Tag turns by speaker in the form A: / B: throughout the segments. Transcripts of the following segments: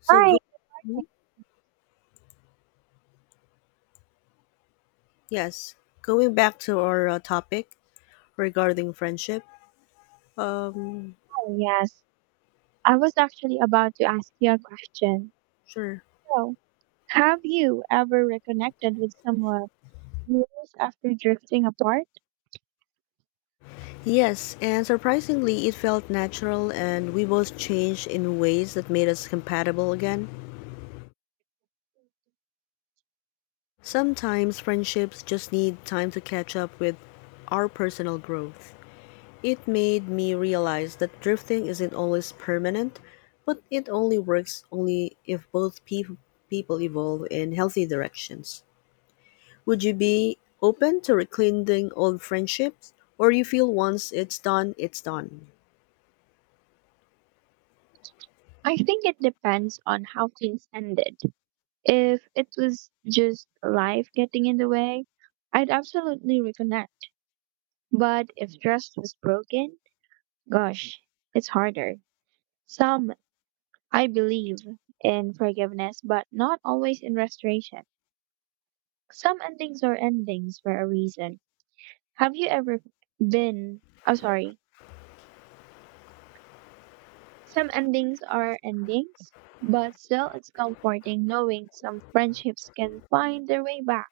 A: So go.
B: Hi,
A: Mhm. Yes, going back to our topic regarding friendship. Um
B: hi, yes. I was actually about to ask you a question.
A: sure.
B: So, have you ever reconnected with someone years after drifting apart?
A: Yes, and surprisingly it felt natural and we both changed in ways that made us compatible again. Sometimes friendships just need time to catch up with our personal growth. It made me realize that drifting isn't always permanent, but it only works only if both people evolve in healthy directions. Would you be open to rekindling old friendships, or you feel once it's done, it's done?
B: I think it depends on how things ended. If it was just life getting in the way, I'd absolutely reconnect. But if trust was broken, gosh, it's harder. Some, I believe in forgiveness, but not always in restoration. Some endings are endings for a reason. Have you ever been? I'm sorry. Some endings are endings, but still it's comforting knowing some friendships can find their way back.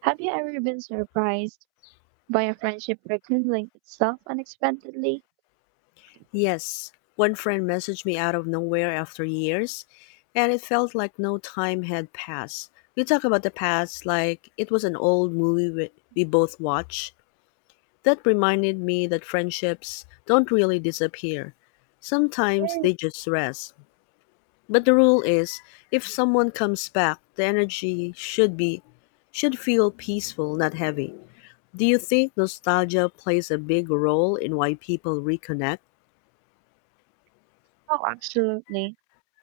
B: Have you ever been surprised by a friendship rekindling itself unexpectedly?
A: Yes, one friend messaged me out of nowhere after years, and it felt like no time had passed. We talk about the past like it was an old movie we both watched. That reminded me that friendships don't really disappear. Sometimes they just rest. But the rule is if someone comes back, the energy should feel peaceful, not heavy. Do you think nostalgia plays a big role in why people reconnect?
B: Oh, absolutely.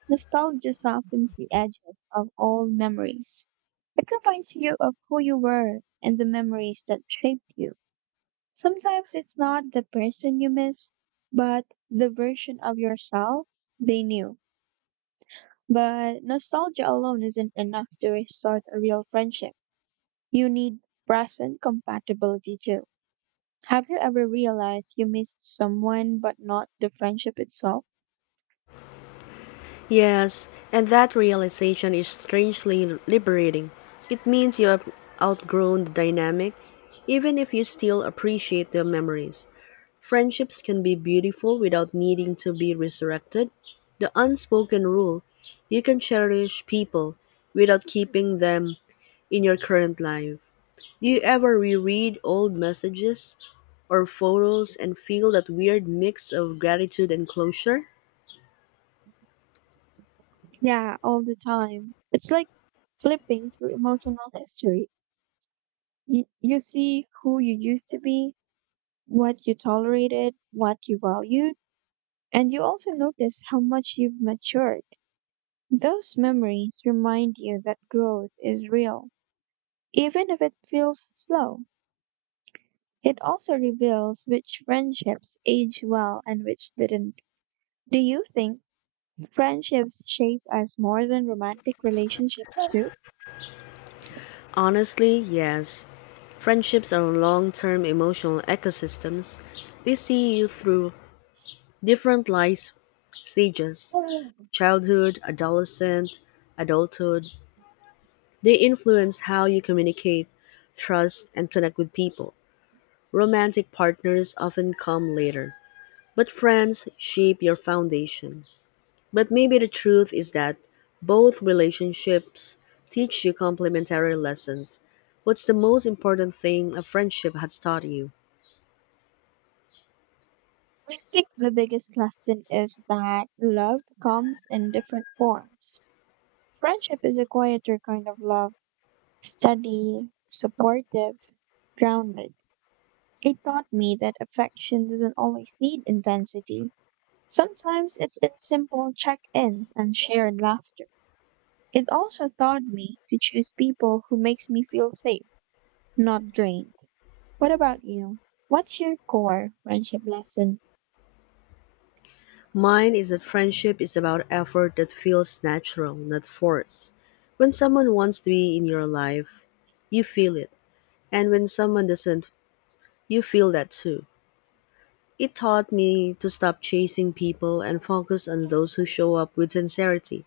B: Nostalgia softens the edges of old memories. It reminds you of who you were and the memories that shaped you. Sometimes it's not the person you miss, but the version of yourself they knew. But nostalgia alone isn't enough to restart a real friendship. You need present compatibility too. Have you ever realized you missed someone but not the friendship itself?
A: Yes, and that realization is strangely liberating. It means you have outgrown the dynamic, even if you still appreciate the memories. Friendships can be beautiful without needing to be resurrected. The unspoken rule: you can cherish people without keeping them in your current life. Do you ever reread old messages or photos and feel that weird mix of gratitude and closure?
B: Yeah, all the time. It's like flipping through emotional history. You see who you used to be, what you tolerated, what you valued, and you also notice how much you've matured. Those memories remind you that growth is real, even if it feels slow. It also reveals which friendships age well and which didn't. Do you think friendships shape us more than romantic relationships do?
A: Honestly, yes. Friendships are long term emotional ecosystems. They see you through different life stages: childhood, adolescent, adulthood. They influence how you communicate, trust, and connect with people. Romantic partners often come later, but friends shape your foundation. But maybe the truth is that both relationships teach you complementary lessons. What's the most important thing a friendship has taught you?
B: I think the biggest lesson is that love comes in different forms. Friendship is a quieter kind of love, steady, supportive, grounded. It taught me that affection doesn't always need intensity. Sometimes it's in simple check ins and shared laughter. It also taught me to choose people who makes me feel safe, not drained. What about you? What's your core friendship lesson?
A: Mine is that friendship is about effort that feels natural, not forced. When someone wants to be in your life, you feel it. And when someone doesn't, you feel that too. It taught me to stop chasing people and focus on those who show up with sincerity.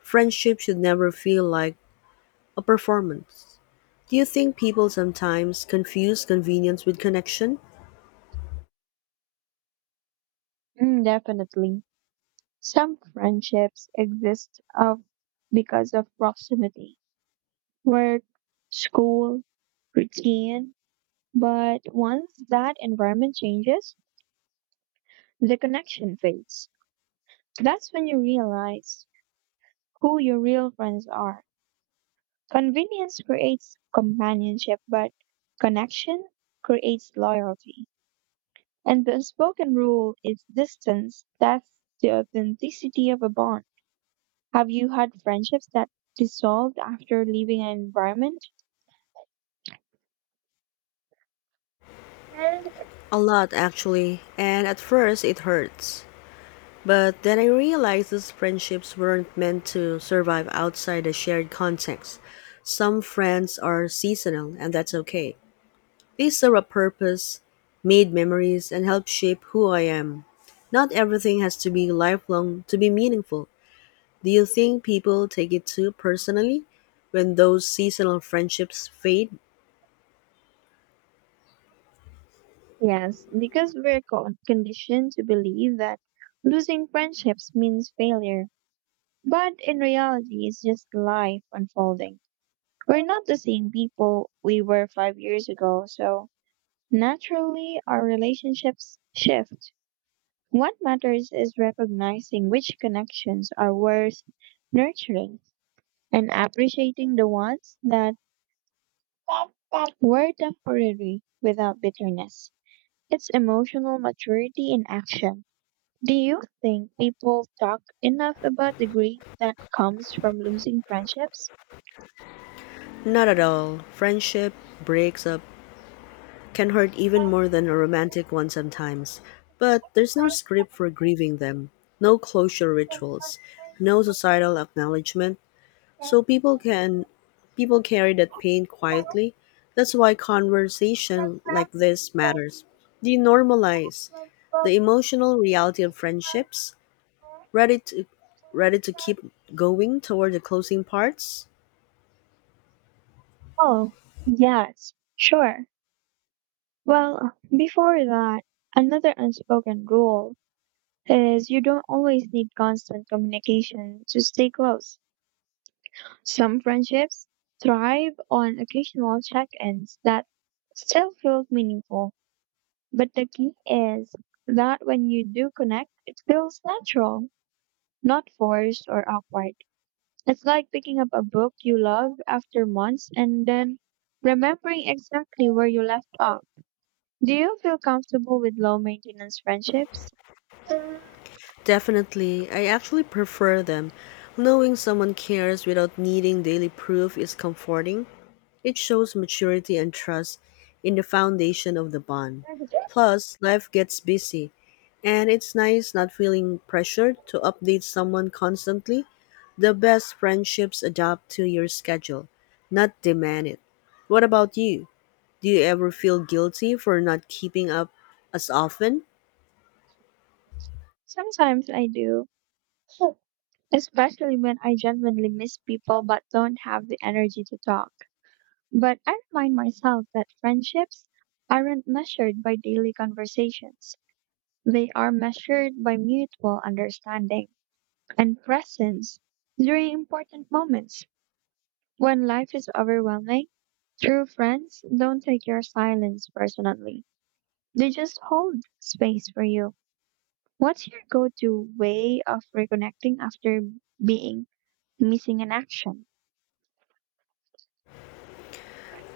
A: Friendship should never feel like a performance. Do you think people sometimes confuse convenience with connection?
B: Mm, definitely. Some friendships exist of because of proximity, work, school, routine, but once that environment changes, the connection fades. That's when you realize who your real friends are. Convenience creates companionship, but connection creates loyalty. And the unspoken rule is distance. That's the authenticity of a bond. Have you had friendships that dissolved after leaving an environment?
A: A lot, actually, and at first it hurts. But then I realized these friendships weren't meant to survive outside a shared context. Some friends are seasonal, and that's okay. They serve a purpose, made memories, and help shape who I am. Not everything has to be lifelong to be meaningful. Do you think people take it too personally when those seasonal friendships fade?
B: Yes, because we're conditioned to believe that losing friendships means failure. But in reality, it's just life unfolding. We're not the same people we were 5 years ago, so naturally, our relationships shift. What matters is recognizing which connections are worth nurturing and appreciating the ones that were temporary without bitterness. It's emotional maturity in action. Do you think people talk enough about the grief that comes from losing friendships?
A: Not at all. Friendship breaks up can hurt even more than a romantic one sometimes. But there's no script for grieving them, no closure rituals, no societal acknowledgement, so people carry that pain quietly. That's why conversation like this matters. Denormalize the emotional reality of friendships. Ready to Ready to keep going toward the closing parts?
B: Oh, yes, sure. Well, before that, another unspoken rule is you don't always need constant communication to stay close. Some friendships thrive on occasional check ins that still feels meaningful. But the key is that when you do connect, it feels natural, not forced or awkward. It's like picking up a book you love after months and then remembering exactly where you left off. Do you feel comfortable with low maintenance friendships?
A: Definitely. I actually prefer them. Knowing someone cares without needing daily proof is comforting. It shows maturity and trust in the foundation of the bond. Plus, life gets busy, and it's nice not feeling pressured to update someone constantly. The best friendships adapt to your schedule, not demand it. What about you? Do you ever feel guilty for not keeping up as often?
B: Sometimes I do, especially when I genuinely miss people but don't have the energy to talk. But I remind myself that friendships aren't measured by daily conversations, they are measured by mutual understanding and presence during important moments. When life is overwhelming, true friends don't take your silence personally. They just hold space for you. What's your go to way of reconnecting after being missing in action?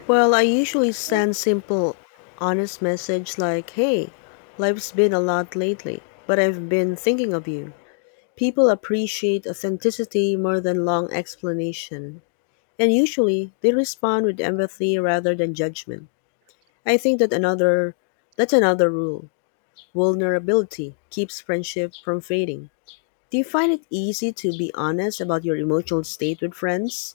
A: Well, I usually send simple, honest message like, "Hey, life's been a lot lately, but I've been thinking of you." People appreciate authenticity more than long explanation, and usually they respond with empathy rather than judgment. I think that's another rule. Vulnerability keeps friendship from fading. Do you find it easy to be honest about your emotional state with friends?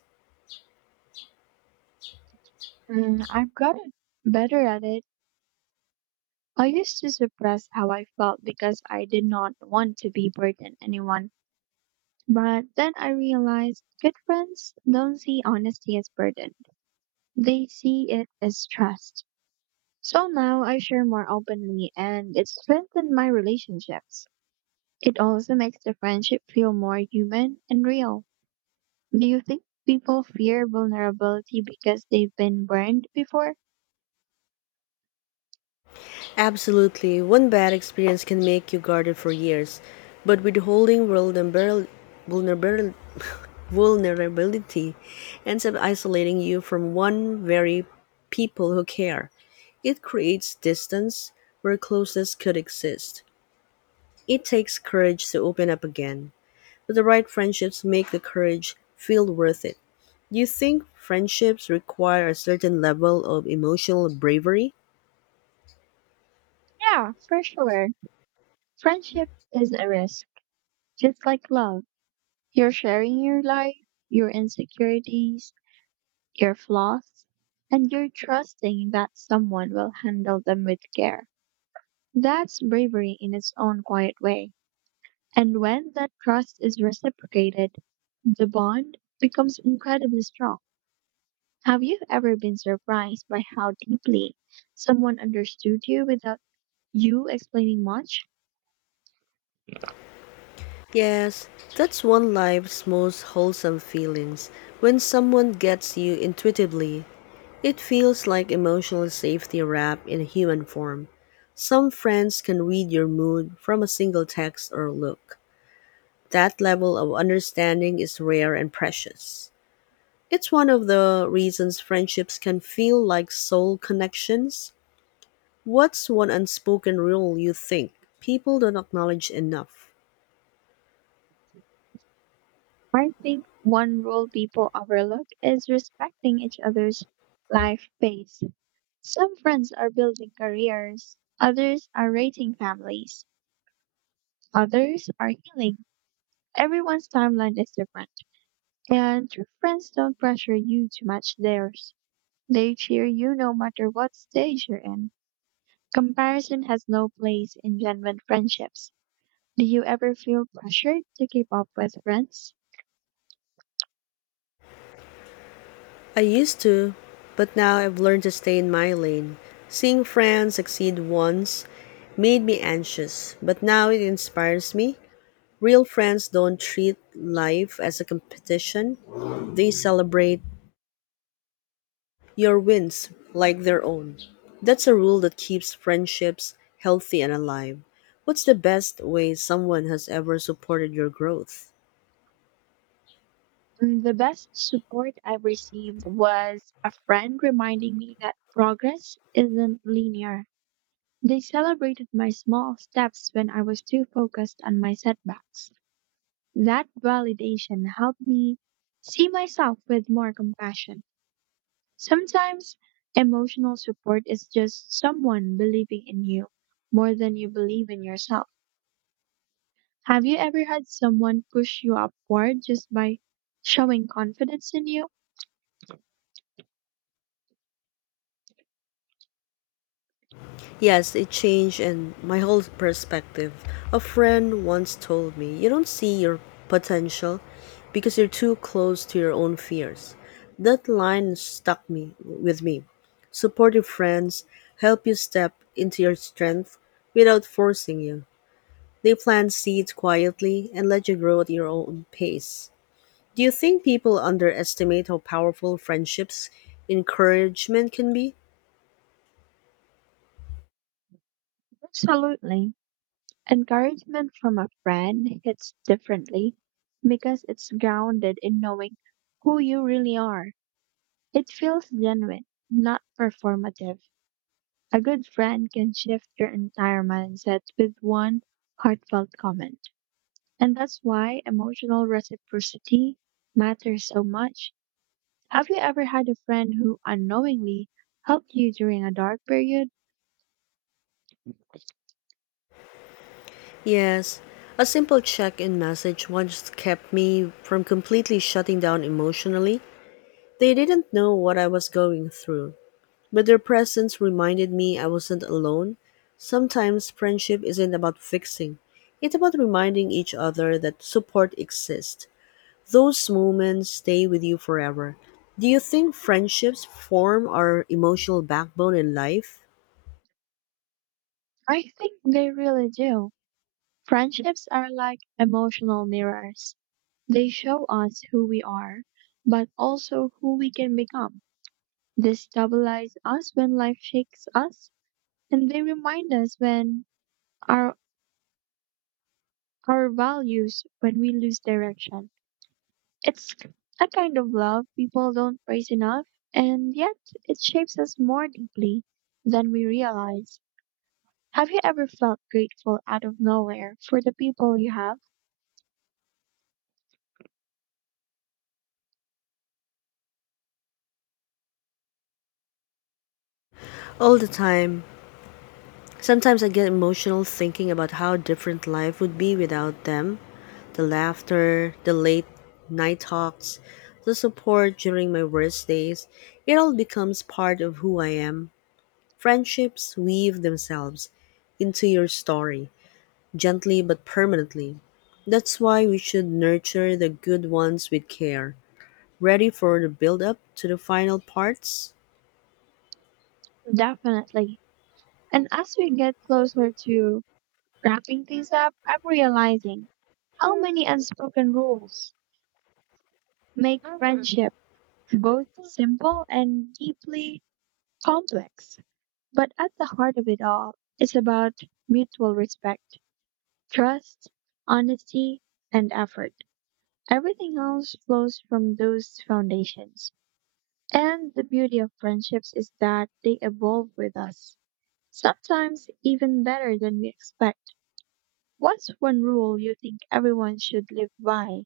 B: Mm, I've gotten better at it. I used to suppress how I felt because I did not want to be burden anyone. But then I realized good friends don't see honesty as burden. They see it as trust. So now I share more openly and it strengthened my relationships. It also makes the friendship feel more human and real. Do you think people fear vulnerability because they've been burned before?
A: Absolutely. One bad experience can make you guarded for years. But withholding holding vulnerability, vulnerability ends up isolating you from one very people who care. It creates distance where closeness could exist. It takes courage to open up again, but the right friendships make the courage feel worth it. Do you think friendships require a certain level of emotional bravery?
B: Yeah, for sure. Friendship is a risk. Just like love, you're sharing your life, your insecurities, your flaws, and you're trusting that someone will handle them with care. That's bravery in its own quiet way. And when that trust is reciprocated, the bond becomes incredibly strong. Have you ever been surprised by how deeply someone understood you without you explaining much?
A: Yes, that's one life's most wholesome feelings. When someone gets you intuitively, it feels like emotional safety wrapped in human form. Some friends can read your mood from a single text or look. That level of understanding is rare and precious. It's one of the reasons friendships can feel like soul connections. What's one unspoken rule you think people don't acknowledge enough?
B: I think one rule people overlook is respecting each other's life pace. Some friends are building careers, others are raising families, others are healing. Everyone's timeline is different, and true friends don't pressure you to match theirs. They cheer you no matter what stage you're in. Comparison has no place in genuine friendships. Do you ever feel pressured to keep up with friends?
A: I used to, but now I've learned to stay in my lane. Seeing friends succeed once made me anxious, but now it inspires me. Real friends don't treat life as a competition, they celebrate your wins like their own. That's a rule that keeps friendships healthy and alive. What's the best way someone has ever supported your growth?
B: Mm, the best support I've received was a friend reminding me that progress isn't linear. They celebrated my small steps when I was too focused on my setbacks. That validation helped me see myself with more compassion. Sometimes emotional support is just someone believing in you more than you believe in yourself. Have you ever had someone push you upward just by showing confidence in you?
A: Yes, it changed and my whole perspective. A friend once told me, you don't see your potential because you're too close to your own fears. That line stuck me with me. Supportive friends help you step into your strength without forcing you. They plant seeds quietly and let you grow at your own pace. Do you think people underestimate how powerful friendships encouragement can be?
B: Absolutely. Encouragement from a friend hits differently because it's grounded in knowing who you really are. It feels genuine, not performative. A good friend can shift your entire mindset with one heartfelt comment. And that's why emotional reciprocity matters so much. Have you ever had a friend who unknowingly helped you during a dark period?
A: Yes, a simple check in message once kept me from completely shutting down emotionally. They didn't know what I was going through, but their presence reminded me I wasn't alone. Sometimes friendship isn't about fixing, it's about reminding each other that support exists. Those moments stay with you forever. Do you think friendships form our emotional backbone in life?
B: I think they really do. Friendships are like emotional mirrors. They show us who we are, but also who we can become. They stabilize us when life shakes us, and they remind us when our our values when we lose direction. It's a kind of love people don't praise enough, and yet it shapes us more deeply than we realize. Have you ever felt grateful out of nowhere for the people you have?
A: All the time. Sometimes I get emotional thinking about how different life would be without them. The laughter, the late night talks, the support during my worst days, it all becomes part of who I am. Friendships weave themselves into your story, gently but permanently. That's why we should nurture the good ones with care, ready for the build up to the final parts.
B: Definitely. And as we get closer to wrapping things up, I'm realizing how many unspoken rules make friendship both simple and deeply complex. But at the heart of it all, it's about mutual respect, trust, honesty, and effort. Everything else flows from those foundations. And the beauty of friendships is that they evolve with us, sometimes even better than we expect. What's one rule you think everyone should live by?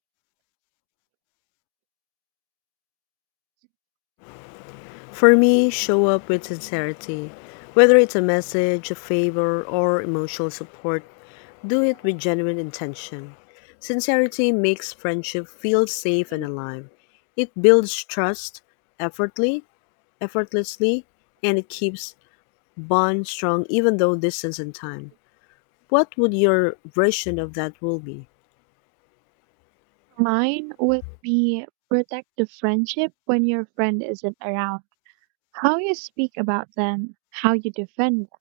A: For me, show up with sincerity. Whether it's a message, a favor, or emotional support, do it with genuine intention. Sincerity makes friendship feel safe and alive. It builds trust effortlessly, effortlessly, and it keeps bonds strong even though distance and time. What would your version of that rule be?
B: Mine would be protect the friendship when your friend isn't around. How you speak about them, how you defend them,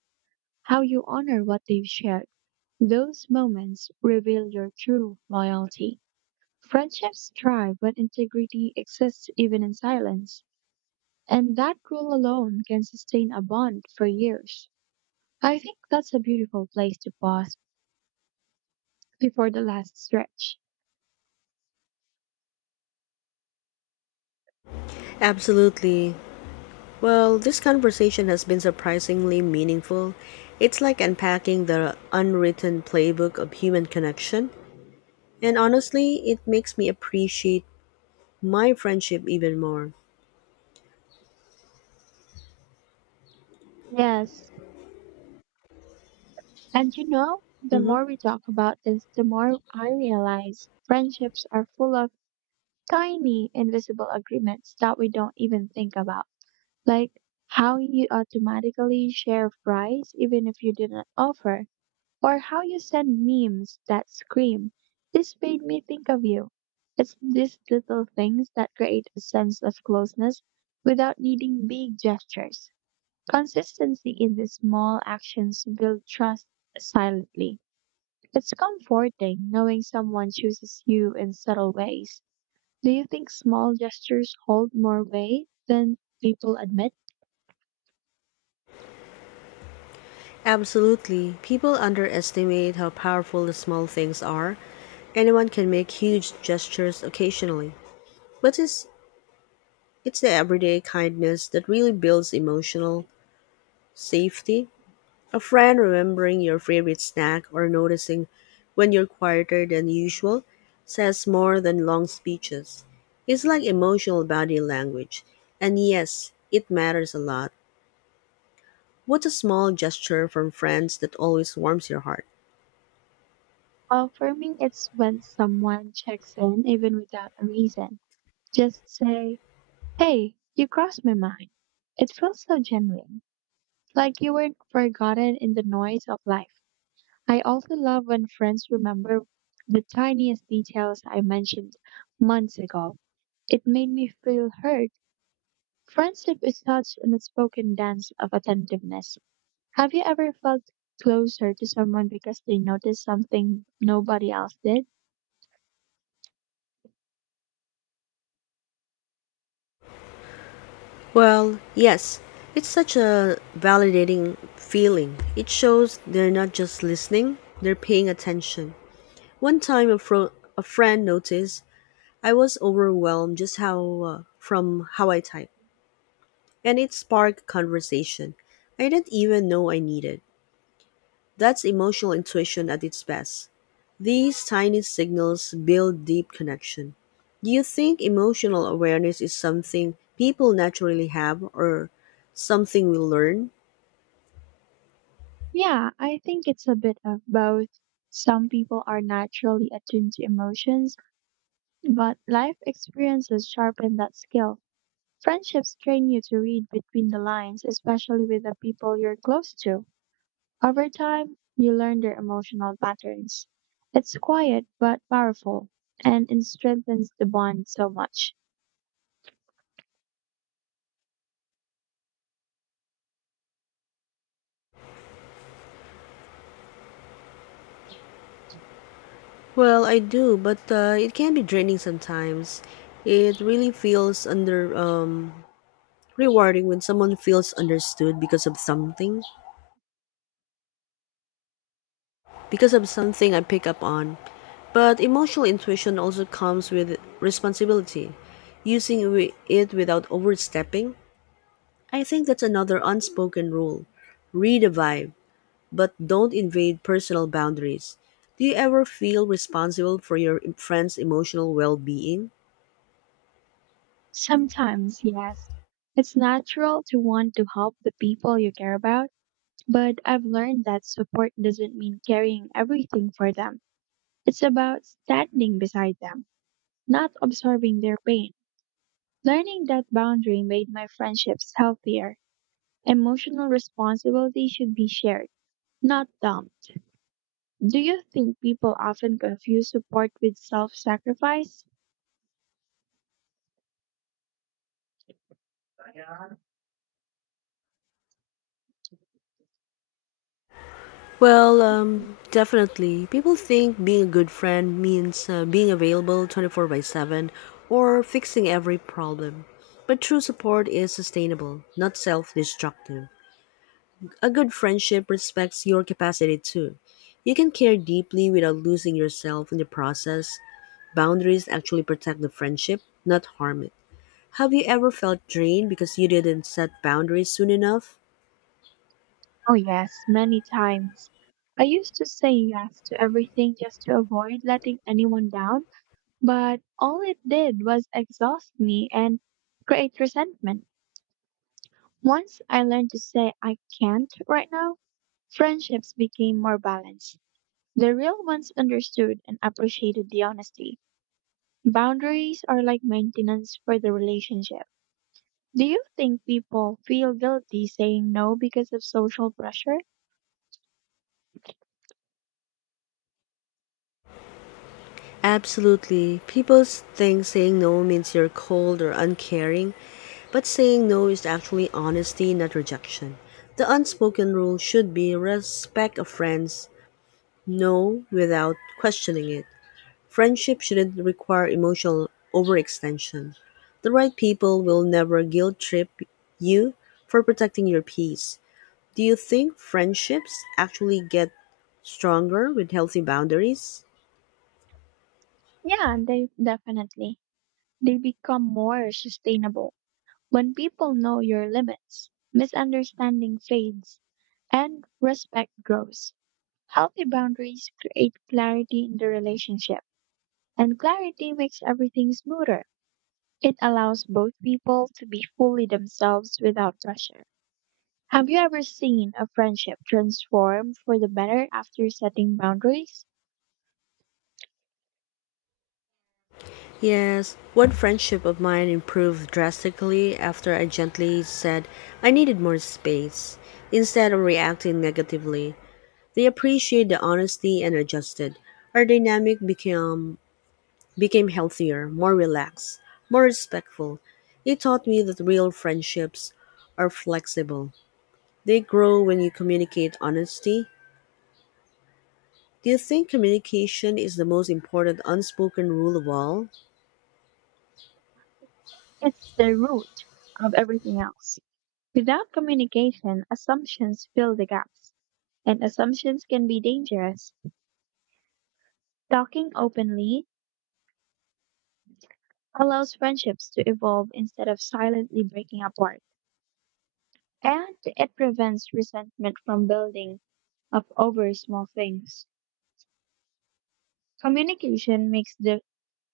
B: how you honor what they've shared. Those moments reveal your true loyalty. Friendships thrive when integrity exists even in silence. And that rule alone can sustain a bond for years. I think that's a beautiful place to pause before the last stretch.
A: Absolutely. Well, this conversation has been surprisingly meaningful. It's like unpacking the unwritten playbook of human connection. And honestly, it makes me appreciate my friendship even more.
B: Yes, and you know, the
A: Hmm.
B: more we talk about this, the more I realize friendships are full of tiny invisible agreements that we don't even think about. Like how you automatically share fries even if you didn't offer, or how you send memes that scream, "This made me think of you." It's these little things that create a sense of closeness without needing big gestures. Consistency in these small actions build trust silently. It's comforting knowing someone chooses you in subtle ways. Do you think small gestures hold more weight than people admit?
A: Absolutely. People underestimate how powerful the small things are. Anyone can make huge gestures occasionally. But it's the everyday kindness that really builds emotional safety. A friend remembering your favorite snack or noticing when you're quieter than usual says more than long speeches. It's like emotional body language. And yes, it matters a lot. What's a small gesture from friends that always warms your heart?
B: Well, for me, it's when someone checks in even without a reason. Just say, "Hey, you crossed my mind." It feels so genuine, like you weren't forgotten in the noise of life. I also love when friends remember the tiniest details I mentioned months ago. It made me feel heard. Friendship is such an unspoken dance of attentiveness. Have you ever felt closer to someone because they noticed something nobody else did?
A: Well, yes, it's such a validating feeling. It shows they're not just listening, they're paying attention. One time a friend noticed I was overwhelmed just how from how I type. And it sparked conversation I didn't even know I needed. That's emotional intuition at its best. These tiny signals build deep connection. Do you think emotional awareness is something people naturally have or something we learn?
B: Yeah, I think it's a bit of both. Some people are naturally attuned to emotions, but life experiences sharpen that skill. Friendships train you to read between the lines, especially with the people you're close to. Over time, you learn their emotional patterns. It's quiet but powerful, and it strengthens the bond so much.
A: Well, I do, but it can be draining sometimes. It really feels under rewarding when someone feels understood because of something I pick up on. But emotional intuition also comes with responsibility, using it without overstepping. I think that's another unspoken rule. Read a vibe, but don't invade personal boundaries. Do you ever feel responsible for your friend's emotional well being?
B: Sometimes, yes, it's natural to want to help the people you care about, but I've learned that support doesn't mean carrying everything for them. It's about standing beside them, not absorbing their pain. Learning that boundary made my friendships healthier. Emotional responsibility should be shared, not dumped. Do you think people often confuse support with self sacrifice?
A: Well, definitely. People think being a good friend means being available 24/7 or fixing every problem. But true support is sustainable, not self destructive. A good friendship respects your capacity too. You can care deeply without losing yourself in the process. Boundaries actually protect the friendship, not harm it. Have you ever felt drained because you didn't set boundaries soon enough?
B: Oh, yes, many times. I used to say yes to everything just to avoid letting anyone down. But all it did was exhaust me and create resentment. Once I learned to say I can't right now, friendships became more balanced. The real ones understood and appreciated the honesty. Boundaries are like maintenance for the relationship. Do you think people feel guilty saying no because of social pressure?
A: Absolutely. Think saying no means you're cold or uncaring, but saying no is actually honesty, not rejection. The unspoken rule should be respect of friends, no without questioning it. Friendship shouldn't require emotional overextension. The right people will never guilt trip you for protecting your peace. Do you think friendships actually get stronger with healthy boundaries?
B: Yeah, they definitely. They become more sustainable. When people know your limits, misunderstanding fades and respect grows. Healthy boundaries create clarity in the relationship, and clarity makes everything smoother. It allows both people to be fully themselves without pressure. Have you ever seen a friendship transform for the better after setting boundaries?
A: Yes, one friendship of mine improved drastically after I gently said I needed more space. Instead of reacting negatively, they appreciated the honesty and adjusted. Our dynamic became healthier, more relaxed, more respectful. It taught me that real friendships are flexible. They grow when you communicate honesty. Do you think communication is the most important unspoken rule of all?
B: It's the root of everything else. Without communication, assumptions fill the gaps, and assumptions can be dangerous. Talking openly allows friendships to evolve instead of silently breaking apart, and it prevents resentment from building up over small things. Communication makes the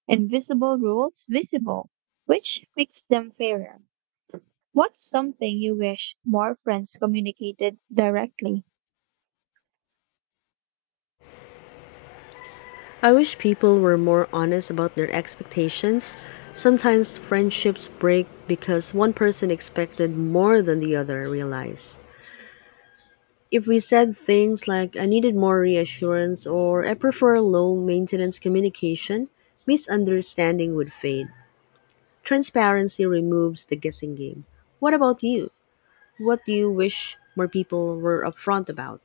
B: invisible rules visible, which makes them fairer. What's something you wish more friends communicated directly?
A: I wish people were more honest about their expectations. Sometimes friendships break because one person expected more than the other realized. If we said things like, I needed more reassurance or I prefer low maintenance communication, misunderstanding would fade. Transparency removes the guessing game. What about you? What do you wish more people were upfront about?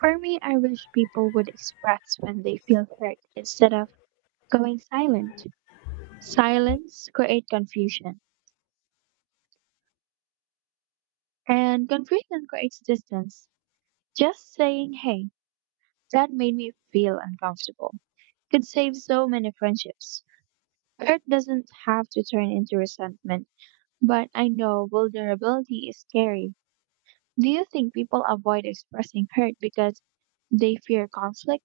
B: For me, I wish people would express when they feel hurt instead of going silent. Silence creates confusion, and confusion creates distance. Just saying, "Hey, that made me feel uncomfortable," could save so many friendships. Hurt doesn't have to turn into resentment, but I know vulnerability is scary. Do you think people avoid expressing hurt because they fear conflict?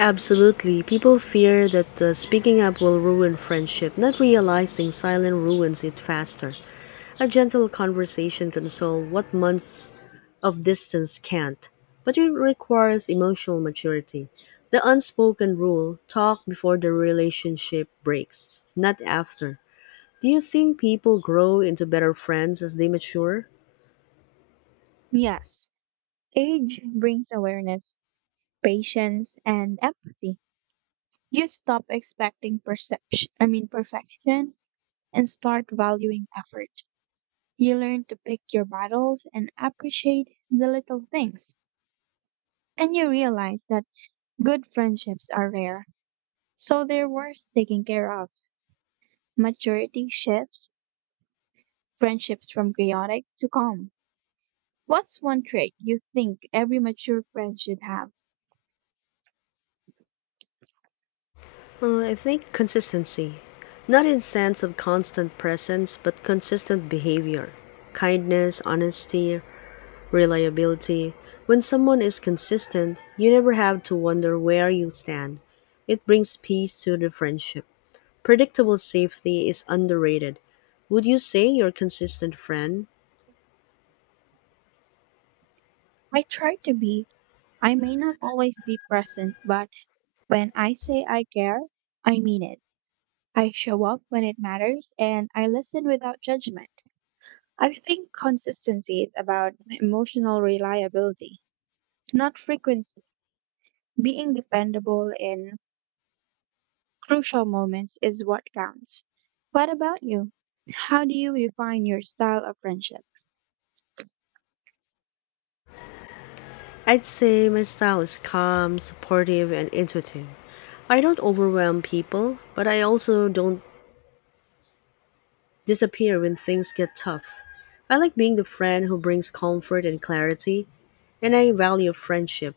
A: Absolutely. People fear that speaking up will ruin friendship, not realizing silence ruins it faster. A gentle conversation can solve what months of distance can't, but it requires emotional maturity. The unspoken rule: talk before the relationship breaks, not after. Do you think people grow into better friends as they mature?
B: Yes, age brings awareness, patience, and empathy. You stop expecting perception, I mean perfection, and start valuing effort. You learn to pick your battles and appreciate the little things. And you realize that good friendships are rare, so they're worth taking care of. Maturity shifts friendships from chaotic to calm. What's one trait you think every mature friend should have?
A: I think consistency. Not in sense of constant presence, but consistent behavior. Kindness, honesty, reliability. When someone is consistent, you never have to wonder where you stand. It brings peace to the friendship. Predictable safety is underrated. Would you say you're a consistent friend?
B: I try to be. I may not always be present, but when I say I care, I mean it. I show up when it matters and I listen without judgment. I think consistency is about emotional reliability, not frequency. Being dependable in crucial moments is what counts. What about you? How do you refine your style of friendship?
A: I'd say my style is calm, supportive, and intuitive. I don't overwhelm people, but I also don't disappear when things get tough. I like being the friend who brings comfort and clarity, and I value friendship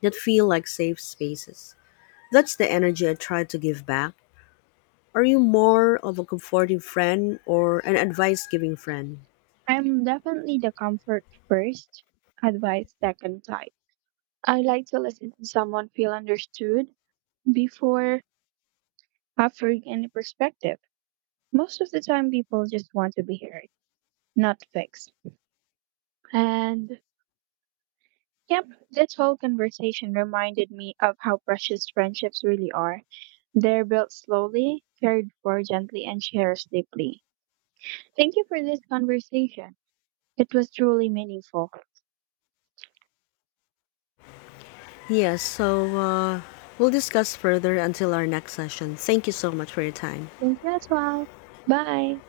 A: that feel like safe spaces. That's the energy I try to give back. Are you more of a comforting friend or an advice giving friend?
B: I'm definitely the comfort first, advice second type. I like to listen to someone feel understood before offering any perspective. Most of the time, people just want to be heard, not fixed. And yep, this whole conversation reminded me of how precious friendships really are. They're built slowly, cared for gently, and cherished deeply. Thank you for this conversation. It was truly meaningful.
A: Yes, so we'll discuss further until our next session. Thank you so much for your time.
B: Thank you as well. Bye.